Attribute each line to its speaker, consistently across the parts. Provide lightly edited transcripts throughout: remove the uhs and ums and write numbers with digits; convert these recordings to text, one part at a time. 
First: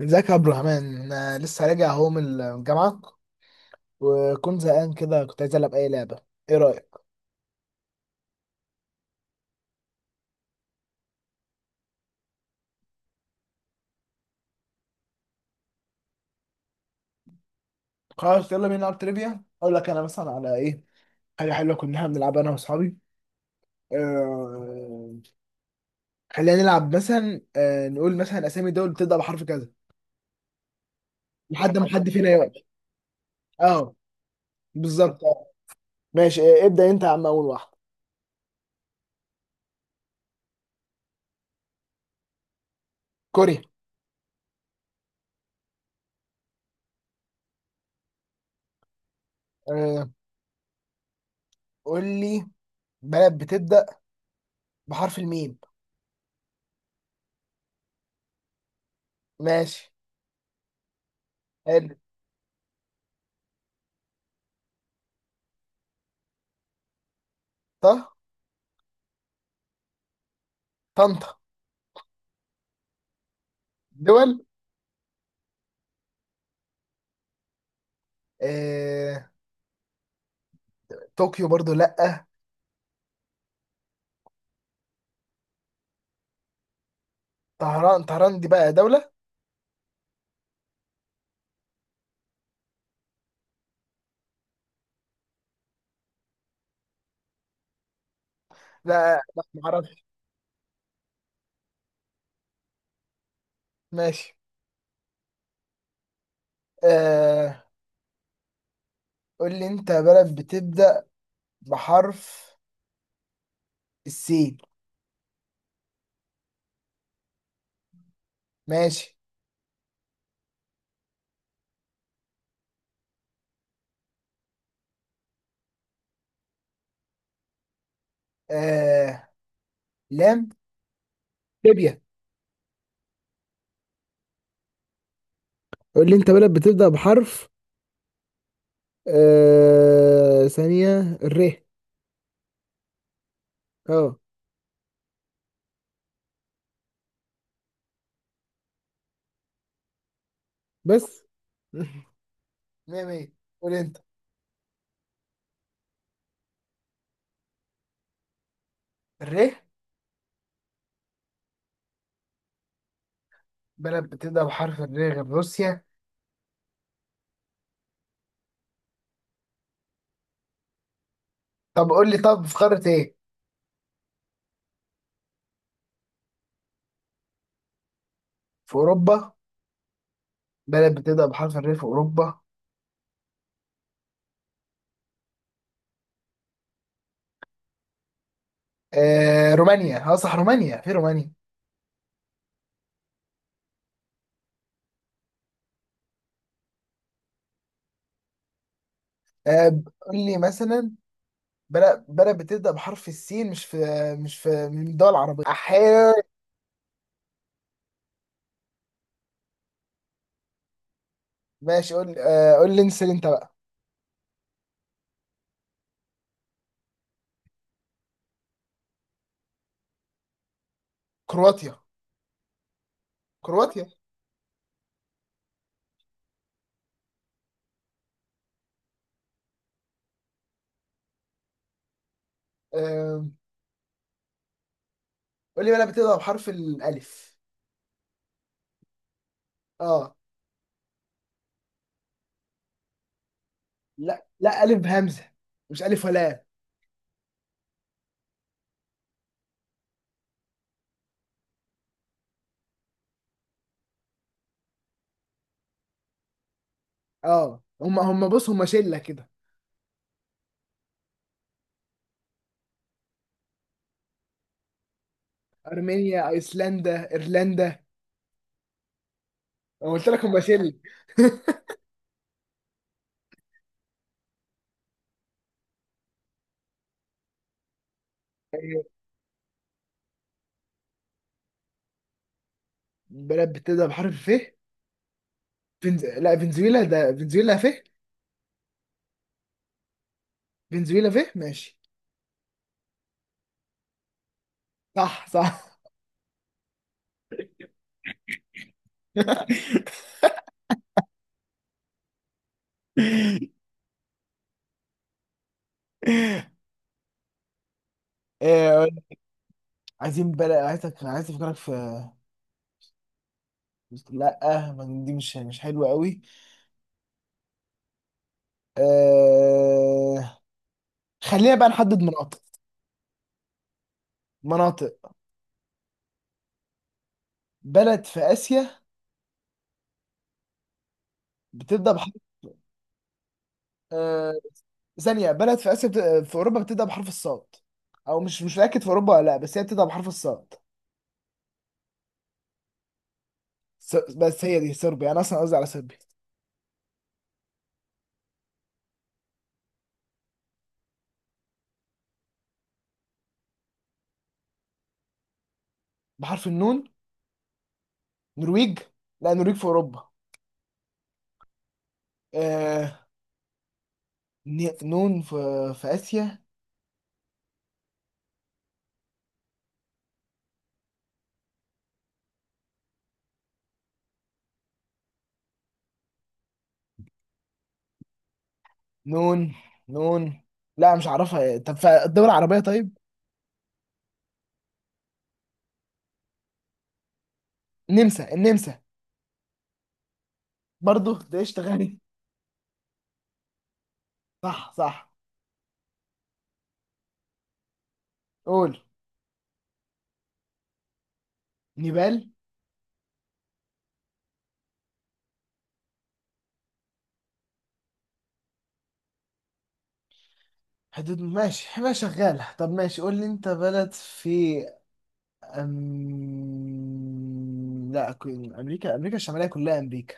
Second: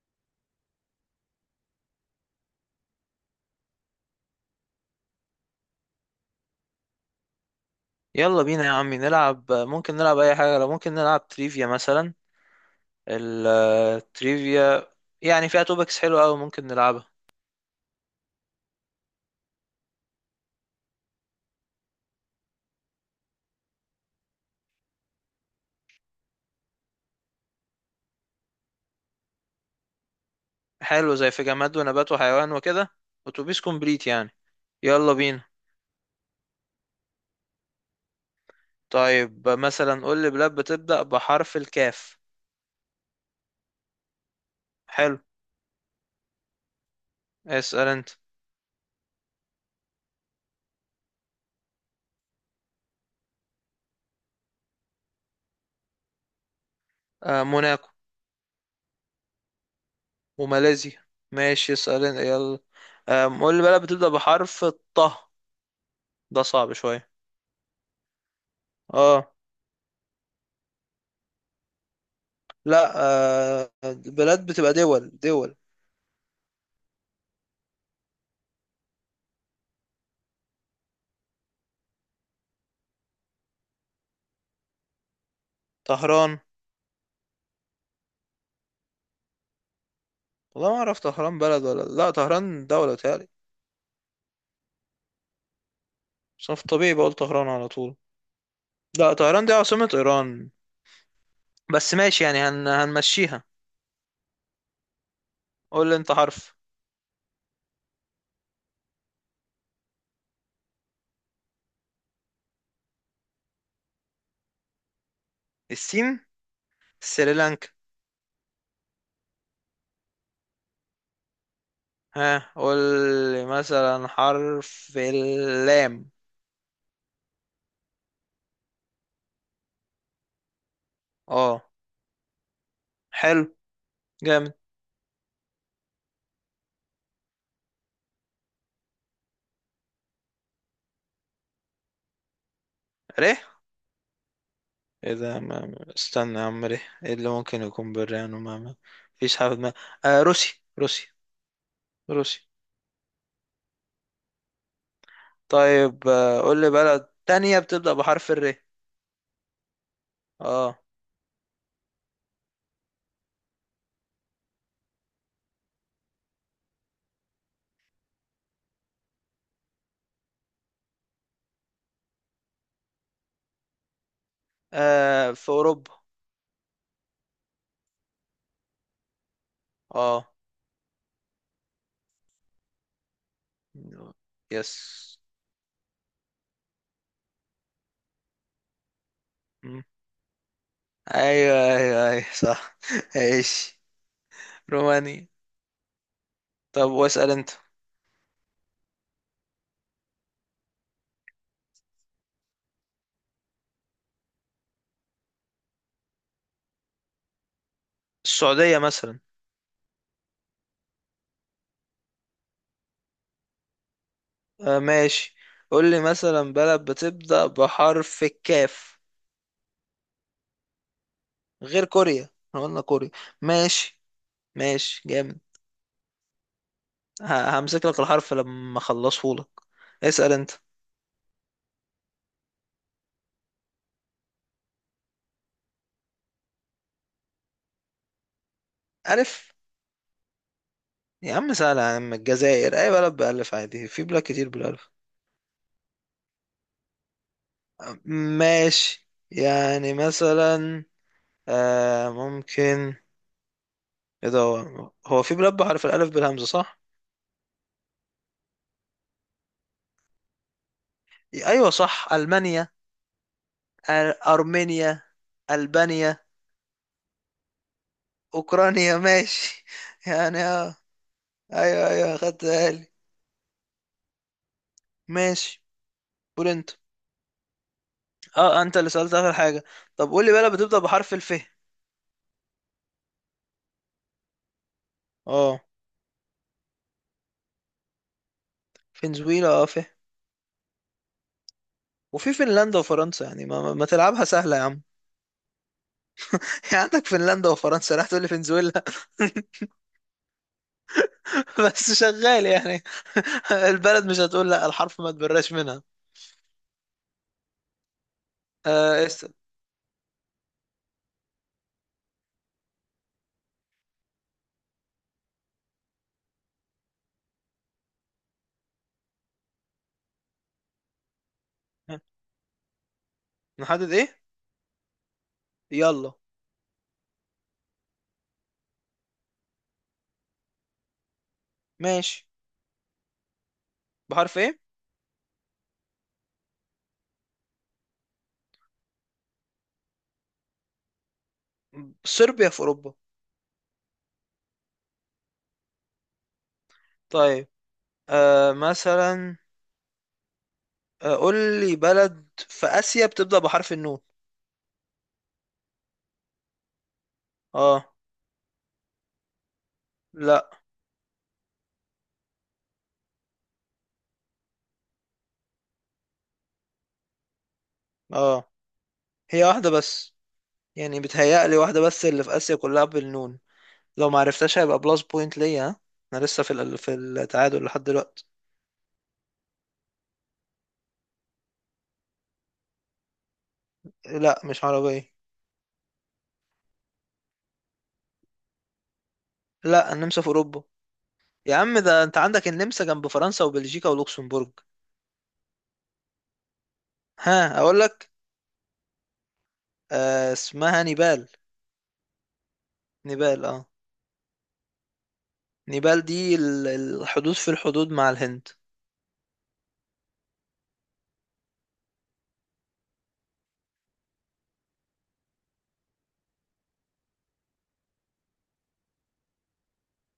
Speaker 1: ازيك يا عبد الرحمن؟ أنا لسه راجع اهو من الجامعة، وكنت زهقان كده، كنت عايز العب اي لعبة. ايه رأيك؟
Speaker 2: يلا بينا يا عمي نلعب، ممكن نلعب اي حاجه. لو ممكن نلعب تريفيا مثلا، التريفيا يعني فيها توبكس حلوه قوي، ممكن نلعبها.
Speaker 1: خلاص يلا بينا نلعب تريفيا. اقول لك انا مثلا على ايه. حاجة حلوة كنا بنلعبها انا واصحابي. آه... خلينا نلعب مثلا نقول مثلا اسامي دول بتبدأ بحرف كذا
Speaker 2: حلو، زي في جماد
Speaker 1: لحد ما حد
Speaker 2: ونبات
Speaker 1: فينا يقعد.
Speaker 2: وحيوان وكده. اتوبيس
Speaker 1: اه،
Speaker 2: كومبليت يعني. يلا
Speaker 1: بالظبط.
Speaker 2: بينا.
Speaker 1: ماشي، ابدأ انت يا عم اول واحد.
Speaker 2: طيب مثلا قول لي بلاد بتبدا بحرف الكاف.
Speaker 1: كوريا.
Speaker 2: حلو. اسال انت.
Speaker 1: آه... قول لي بلد بتبدأ بحرف الميم.
Speaker 2: موناكو.
Speaker 1: ماشي.
Speaker 2: وماليزيا. ماشي،
Speaker 1: حلو.
Speaker 2: اسال انت يلا. قول لي بلاد بتبدا بحرف الطه. ده صعب شويه.
Speaker 1: طه؟
Speaker 2: اه.
Speaker 1: طنطا؟
Speaker 2: لا.
Speaker 1: دول؟
Speaker 2: بلاد بتبقى دول دول.
Speaker 1: آه، طوكيو برضو لأ.
Speaker 2: طهران.
Speaker 1: طهران؟ طهران دي بقى دولة.
Speaker 2: والله ما اعرف طهران بلد ولا لا، طهران دولة تالي. بس انا في الطبيعي بقول طهران على طول. لا،
Speaker 1: لا لا،
Speaker 2: طهران دي عاصمة
Speaker 1: معرفش.
Speaker 2: ايران. بس ماشي يعني هنمشيها.
Speaker 1: ماشي.
Speaker 2: قول لي انت حرف.
Speaker 1: آه قول لي انت بلد بتبدأ بحرف السين.
Speaker 2: السين. سريلانكا.
Speaker 1: ماشي.
Speaker 2: ها، قول لي مثلا حرف اللام.
Speaker 1: آه، لام.
Speaker 2: اه.
Speaker 1: ليبيا.
Speaker 2: حلو، جامد.
Speaker 1: قول لي انت بلد بتبدأ بحرف ثانية، الر.
Speaker 2: ره.
Speaker 1: اه.
Speaker 2: ايه ده ما... استنى يا عم، ره ايه اللي ممكن يكون بالرهان، وما ما فيش حاجة في دماغي. آه، روسي روسي
Speaker 1: بس.
Speaker 2: روسي
Speaker 1: مية مية. قول انت.
Speaker 2: طيب، قول لي بلد تانية بتبدأ بحرف الر.
Speaker 1: الر؟
Speaker 2: اه.
Speaker 1: بلد بتبدأ بحرف الر غير روسيا؟ طب قول لي، طب في قارة ايه؟
Speaker 2: آه في اوروبا.
Speaker 1: في أوروبا؟
Speaker 2: اه.
Speaker 1: بلد بتبدأ بحرف الر في أوروبا؟
Speaker 2: يس.
Speaker 1: آه،
Speaker 2: مم.
Speaker 1: رومانيا، اه صح، رومانيا، في رومانيا.
Speaker 2: ايوه، ايوه، ايوه، صح. ايش. رومانيا. طب واسأل انت.
Speaker 1: آه، قول لي مثلا بلد بتبدأ بحرف السين، مش في مش في من الدول العربية أحيانا.
Speaker 2: السعودية مثلا.
Speaker 1: ماشي، قول، قول لي، انسى انت بقى.
Speaker 2: آه ماشي. قول لي مثلا بلد بتبدأ بحرف الكاف.
Speaker 1: كرواتيا.
Speaker 2: غير كوريا، احنا قلنا كوريا.
Speaker 1: كرواتيا.
Speaker 2: ماشي. ماشي جامد. همسك لك الحرف لما اخلصه لك. اسأل انت.
Speaker 1: آه، قول لي بلد بتبدأ بحرف الألف.
Speaker 2: ألف.
Speaker 1: اه.
Speaker 2: يا عم سهلة يا عم، الجزائر، أي بلد بألف عادي، في بلاد
Speaker 1: لا
Speaker 2: كتير
Speaker 1: لا، ألف
Speaker 2: بالألف.
Speaker 1: بهمزة، مش ألف ولا آب.
Speaker 2: ماشي يعني مثلا. آه ممكن. ايه ده هو في بلاد بحرف الألف بالهمزة صح؟
Speaker 1: اه، هم بص، هم شلة كده.
Speaker 2: أيوة صح ألمانيا. آه، أرمينيا. ألبانيا.
Speaker 1: أرمينيا، أيسلندا، إيرلندا.
Speaker 2: أوكرانيا ماشي،
Speaker 1: أنا قلت لك
Speaker 2: يعني
Speaker 1: هم شلة.
Speaker 2: اه. أيوة أيوة خدت بالي. ماشي. قول أنت. اه أنت
Speaker 1: آه،
Speaker 2: اللي سألت آخر حاجة. طب قول لي بلد بتبدأ بحرف الف.
Speaker 1: بلد بتبدأ بحرف الف.
Speaker 2: اه.
Speaker 1: فنز... لا، فنزويلا، ده فنزويلا، ف
Speaker 2: فنزويلا .
Speaker 1: فنزويلا، فيه. ماشي.
Speaker 2: وفي فنلندا وفرنسا، يعني ما تلعبها سهلة يا عم.
Speaker 1: صح صح.
Speaker 2: يعني عندك فنلندا وفرنسا، راح تقول لي فنزويلا. بس شغال يعني. البلد مش هتقول، لا الحرف ما تبراش منها.
Speaker 1: آه،
Speaker 2: آه است...
Speaker 1: عايزين بلا، عايزك، عايز افكرك في. لا، ما دي مش حلوه قوي. آه... خلينا بقى نحدد مناطق.
Speaker 2: نحدد ايه.
Speaker 1: مناطق.
Speaker 2: يلا.
Speaker 1: بلد في اسيا بتبدا بحرف
Speaker 2: ماشي.
Speaker 1: آه...
Speaker 2: بحرف ايه.
Speaker 1: ثانيه. بلد في اسيا بت... في اوروبا بتبدا بحرف الصاد، او مش متاكد في اوروبا ولا لا، بس هي بتبدا بحرف الصاد.
Speaker 2: صربيا في اوروبا.
Speaker 1: س... بس هي دي صربيا، انا اصلا قصدي على صربيا.
Speaker 2: طيب. مثلا. قول لي بلد في اسيا بتبدأ بحرف النون.
Speaker 1: بحرف النون.
Speaker 2: اه.
Speaker 1: نرويج. لا نرويج في اوروبا.
Speaker 2: لا.
Speaker 1: آه... ن... نون في في اسيا.
Speaker 2: اه. هي واحدة بس، يعني بتهيألي واحدة بس اللي في اسيا كلها بالنون. لو ما عرفتهاش هيبقى بلس بوينت ليا، ها؟ انا لسه في في التعادل لحد دلوقتي.
Speaker 1: نون. نون. لا مش عارفها. طب في الدول العربية طيب؟
Speaker 2: لا مش عربية.
Speaker 1: نمسا، النمسا.
Speaker 2: لا النمسا في اوروبا.
Speaker 1: برضه ده
Speaker 2: يا عم
Speaker 1: اشتغالي.
Speaker 2: ده انت عندك النمسا جنب فرنسا وبلجيكا ولوكسمبورج.
Speaker 1: صح صح.
Speaker 2: ها اقول لك.
Speaker 1: قول.
Speaker 2: آه اسمها نيبال.
Speaker 1: نيبال.
Speaker 2: نيبال اه. نيبال دي الحدود في الحدود مع الهند.
Speaker 1: حدود، ماشي، ما شغالة. طب ماشي، قول لي انت بلد في لا، كو- امريكا، امريكا الشمالية كلها امريكا.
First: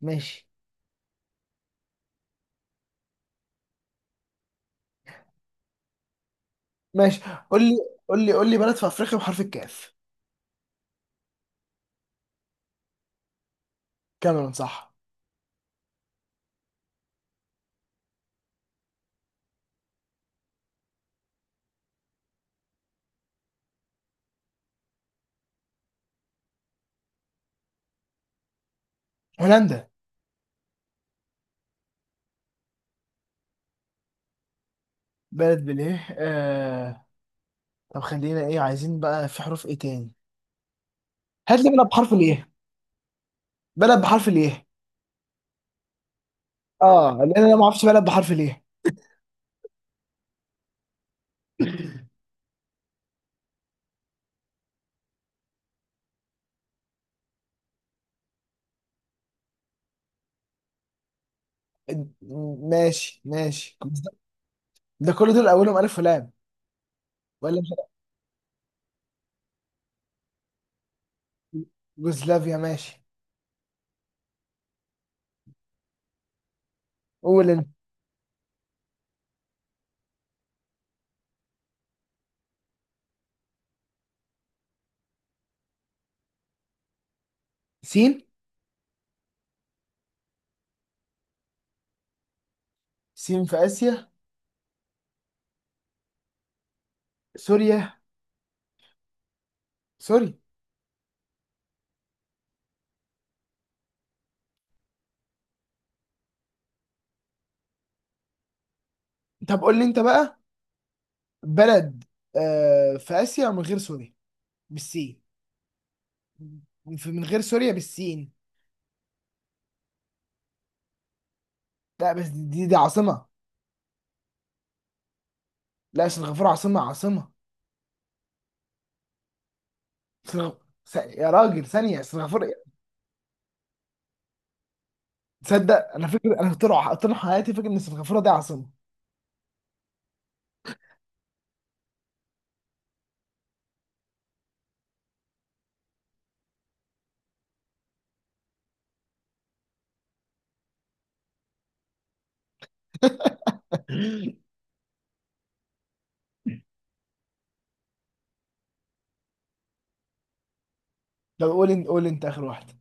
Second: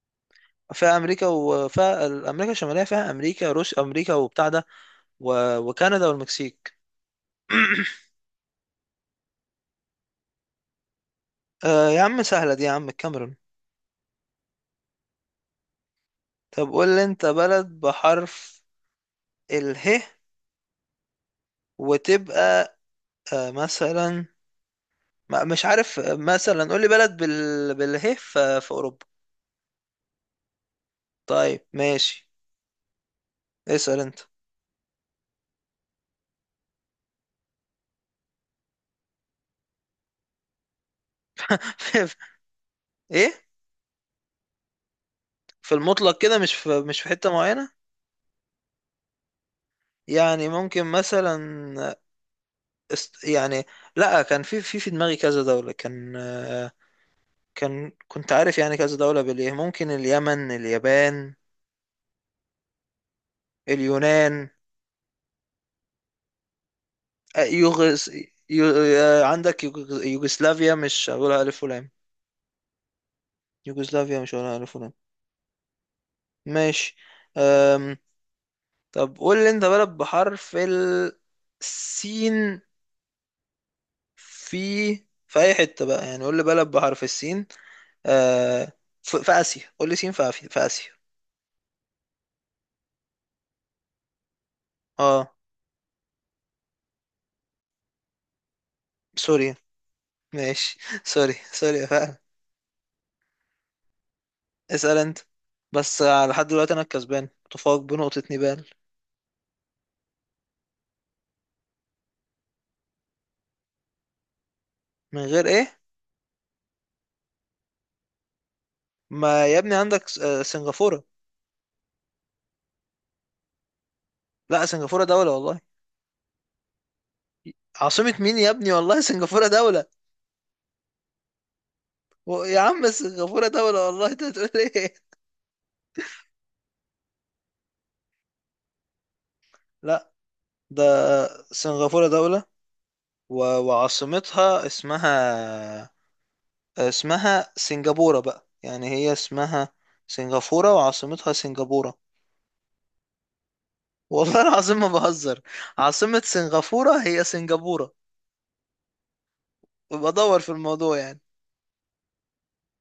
Speaker 1: ماشي.
Speaker 2: فيها امريكا وفيها امريكا الشماليه، فيها امريكا، روس امريكا وبتاع ده. وكندا والمكسيك.
Speaker 1: ماشي. قول لي قول لي قول لي بلد في افريقيا بحرف الكاف.
Speaker 2: آه يا عم سهله دي يا عم، الكاميرون.
Speaker 1: كاميرون صح.
Speaker 2: طب قول لي انت بلد بحرف اله، وتبقى آه مثلا. مش عارف. مثلا قول لي بلد باله في اوروبا.
Speaker 1: هولندا.
Speaker 2: طيب ماشي. اسال انت.
Speaker 1: بلد بالايه؟ طب خلينا ايه، عايزين بقى في حروف ايه تاني. هات لي بلد بحرف الايه.
Speaker 2: ايه.
Speaker 1: بلد بحرف الايه.
Speaker 2: في المطلق كده، مش في
Speaker 1: اه،
Speaker 2: حته
Speaker 1: لان انا ما
Speaker 2: معينه.
Speaker 1: اعرفش بلد بحرف الايه.
Speaker 2: يعني ممكن مثلا. يعني. لا، كان في دماغي كذا دولة، كان آه، كنت عارف، يعني كذا دولة بالإيه، ممكن اليمن، اليابان،
Speaker 1: ماشي ماشي، جوز-.
Speaker 2: اليونان.
Speaker 1: ده كل دول اولهم الف ولام.
Speaker 2: آه،
Speaker 1: ولا مش.
Speaker 2: يوغس عندك يوغسلافيا، مش هقولها ألف ولام.
Speaker 1: يوغوسلافيا. ماشي.
Speaker 2: يوغسلافيا مش هقولها ألف ولام. ماشي.
Speaker 1: قول انت.
Speaker 2: أم... طب قول لي أنت بلد بحرف السين. في في أي حتة بقى، يعني قول لي بلد بحرف السين.
Speaker 1: سين.
Speaker 2: أه... في آسيا، قول لي سين في في آسيا.
Speaker 1: سين في اسيا.
Speaker 2: اه.
Speaker 1: سوريا.
Speaker 2: سوري.
Speaker 1: سوري.
Speaker 2: ماشي، سوري، سوري، فعلا. اسأل انت. بس لحد دلوقتي انا الكسبان، متفوق بنقطة، نيبال.
Speaker 1: طب قول لي انت بقى بلد آه في اسيا من غير سوريا
Speaker 2: من
Speaker 1: بالسين.
Speaker 2: غير ايه.
Speaker 1: في- من غير سوريا بالسين.
Speaker 2: ما يا ابني عندك سنغافورة.
Speaker 1: لا بس دي دي عاصمة.
Speaker 2: لا سنغافورة دولة والله.
Speaker 1: لا، سنغافورة عاصمة، عاصمة.
Speaker 2: عاصمة مين يا ابني، والله سنغافورة دولة.
Speaker 1: سنغ... س... يا راجل، ثانية، سنغافورة.
Speaker 2: يا عم سنغافورة دولة والله، انت بتقول ايه؟
Speaker 1: تصدق انا فاكر، انا طول ع- طول حياتي فاكر ان سنغافورة دي عاصمة.
Speaker 2: لا، ده سنغافورة دولة و... وعاصمتها اسمها، سنغافورة بقى، يعني هي اسمها سنغافورة وعاصمتها سنغافورة. والله العظيم ما بهزر، عاصمة سنغافورة هي سنغافورة. ويبقى دور في الموضوع يعني.
Speaker 1: طب قول انت، قول انت اخر واحده.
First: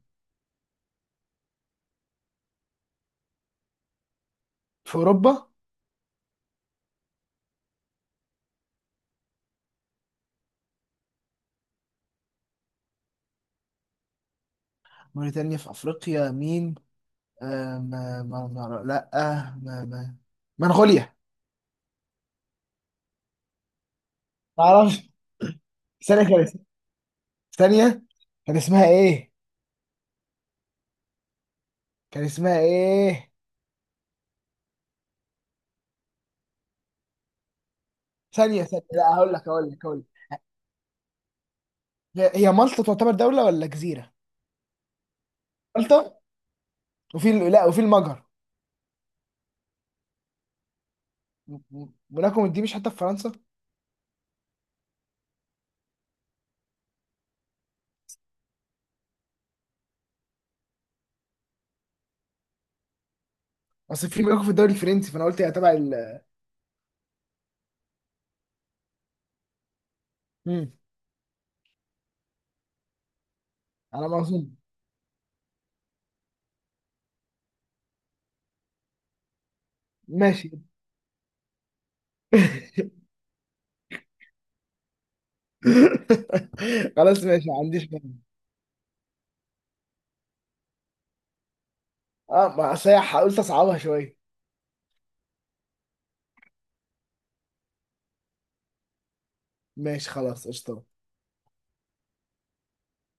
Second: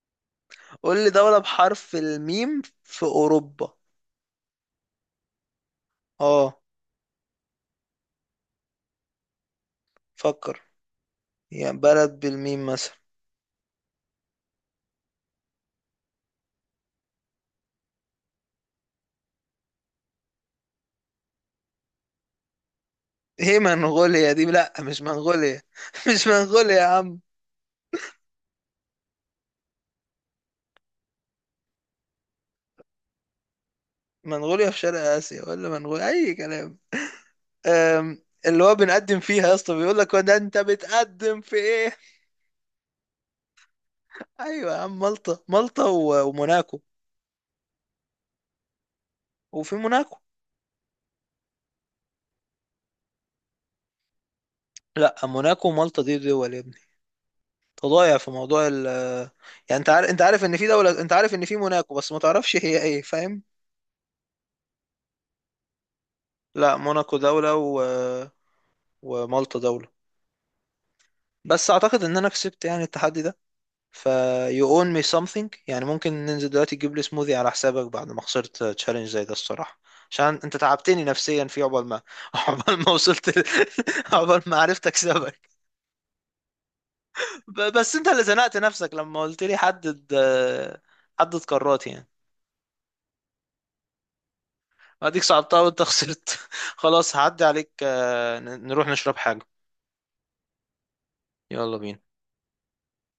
Speaker 2: قول لي دولة بحرف الميم في أوروبا.
Speaker 1: في اوروبا.
Speaker 2: اه. فكر. يعني بلد بالميم مثلا.
Speaker 1: موريتانيا في افريقيا، مين. آه، ما لا، آه، ما ما منغوليا.
Speaker 2: ايه منغوليا دي؟
Speaker 1: ما
Speaker 2: لا مش
Speaker 1: اعرفش.
Speaker 2: منغوليا،
Speaker 1: ثانيه،
Speaker 2: مش
Speaker 1: كانت
Speaker 2: منغوليا يا عم.
Speaker 1: ثانيه، كان اسمها ايه، كان اسمها ايه.
Speaker 2: منغوليا في شرق آسيا ولا منغوليا أي كلام.
Speaker 1: ثانيه
Speaker 2: اللي هو
Speaker 1: ثانيه، لا
Speaker 2: بنقدم
Speaker 1: هقول
Speaker 2: فيها
Speaker 1: لك،
Speaker 2: يا
Speaker 1: هقول
Speaker 2: اسطى
Speaker 1: لك،
Speaker 2: بيقول
Speaker 1: هقول
Speaker 2: لك، هو
Speaker 1: لك.
Speaker 2: ده انت بتقدم في ايه؟
Speaker 1: هي هي مالطا، تعتبر دوله ولا جزيره؟
Speaker 2: ايوه يا عم، مالطا مالطا
Speaker 1: مالطا.
Speaker 2: وموناكو.
Speaker 1: وفي ال- لا، وفي المجر.
Speaker 2: وفي موناكو.
Speaker 1: م- م- موناكو دي مش حتى في فرنسا؟
Speaker 2: لا موناكو ومالطا دي دول يا ابني. تضايع في موضوع ال. يعني انت عارف، انت عارف ان في دولة، انت عارف ان في موناكو، بس ما تعرفش هي ايه، فاهم.
Speaker 1: اصل في موناكو في الدوري الفرنسي، فانا قلت هي تبع ال.
Speaker 2: لا موناكو دولة و... ومالطا دولة.
Speaker 1: مم،
Speaker 2: بس اعتقد ان انا كسبت يعني التحدي ده.
Speaker 1: على
Speaker 2: ف
Speaker 1: ما اظن.
Speaker 2: you own me something، يعني ممكن ننزل دلوقتي تجيب لي سموذي على حسابك بعد ما خسرت تشالنج زي ده الصراحة. عشان
Speaker 1: ماشي.
Speaker 2: انت تعبتني نفسيا، في عقبال ما عقبال ما وصلت عقبال ما عرفت اكسبك.
Speaker 1: خلاص ماشي، ما عنديش
Speaker 2: بس
Speaker 1: مانع.
Speaker 2: انت اللي زنقت نفسك لما قلت لي حدد. حدد قارات يعني.
Speaker 1: اه، ما أصل هي هقول تصعبها شويه.
Speaker 2: اديك صعبتها وانت خسرت. خلاص هعدي عليك، نروح نشرب حاجة.
Speaker 1: ماشي، خلاص، قشطه.
Speaker 2: يلا بينا.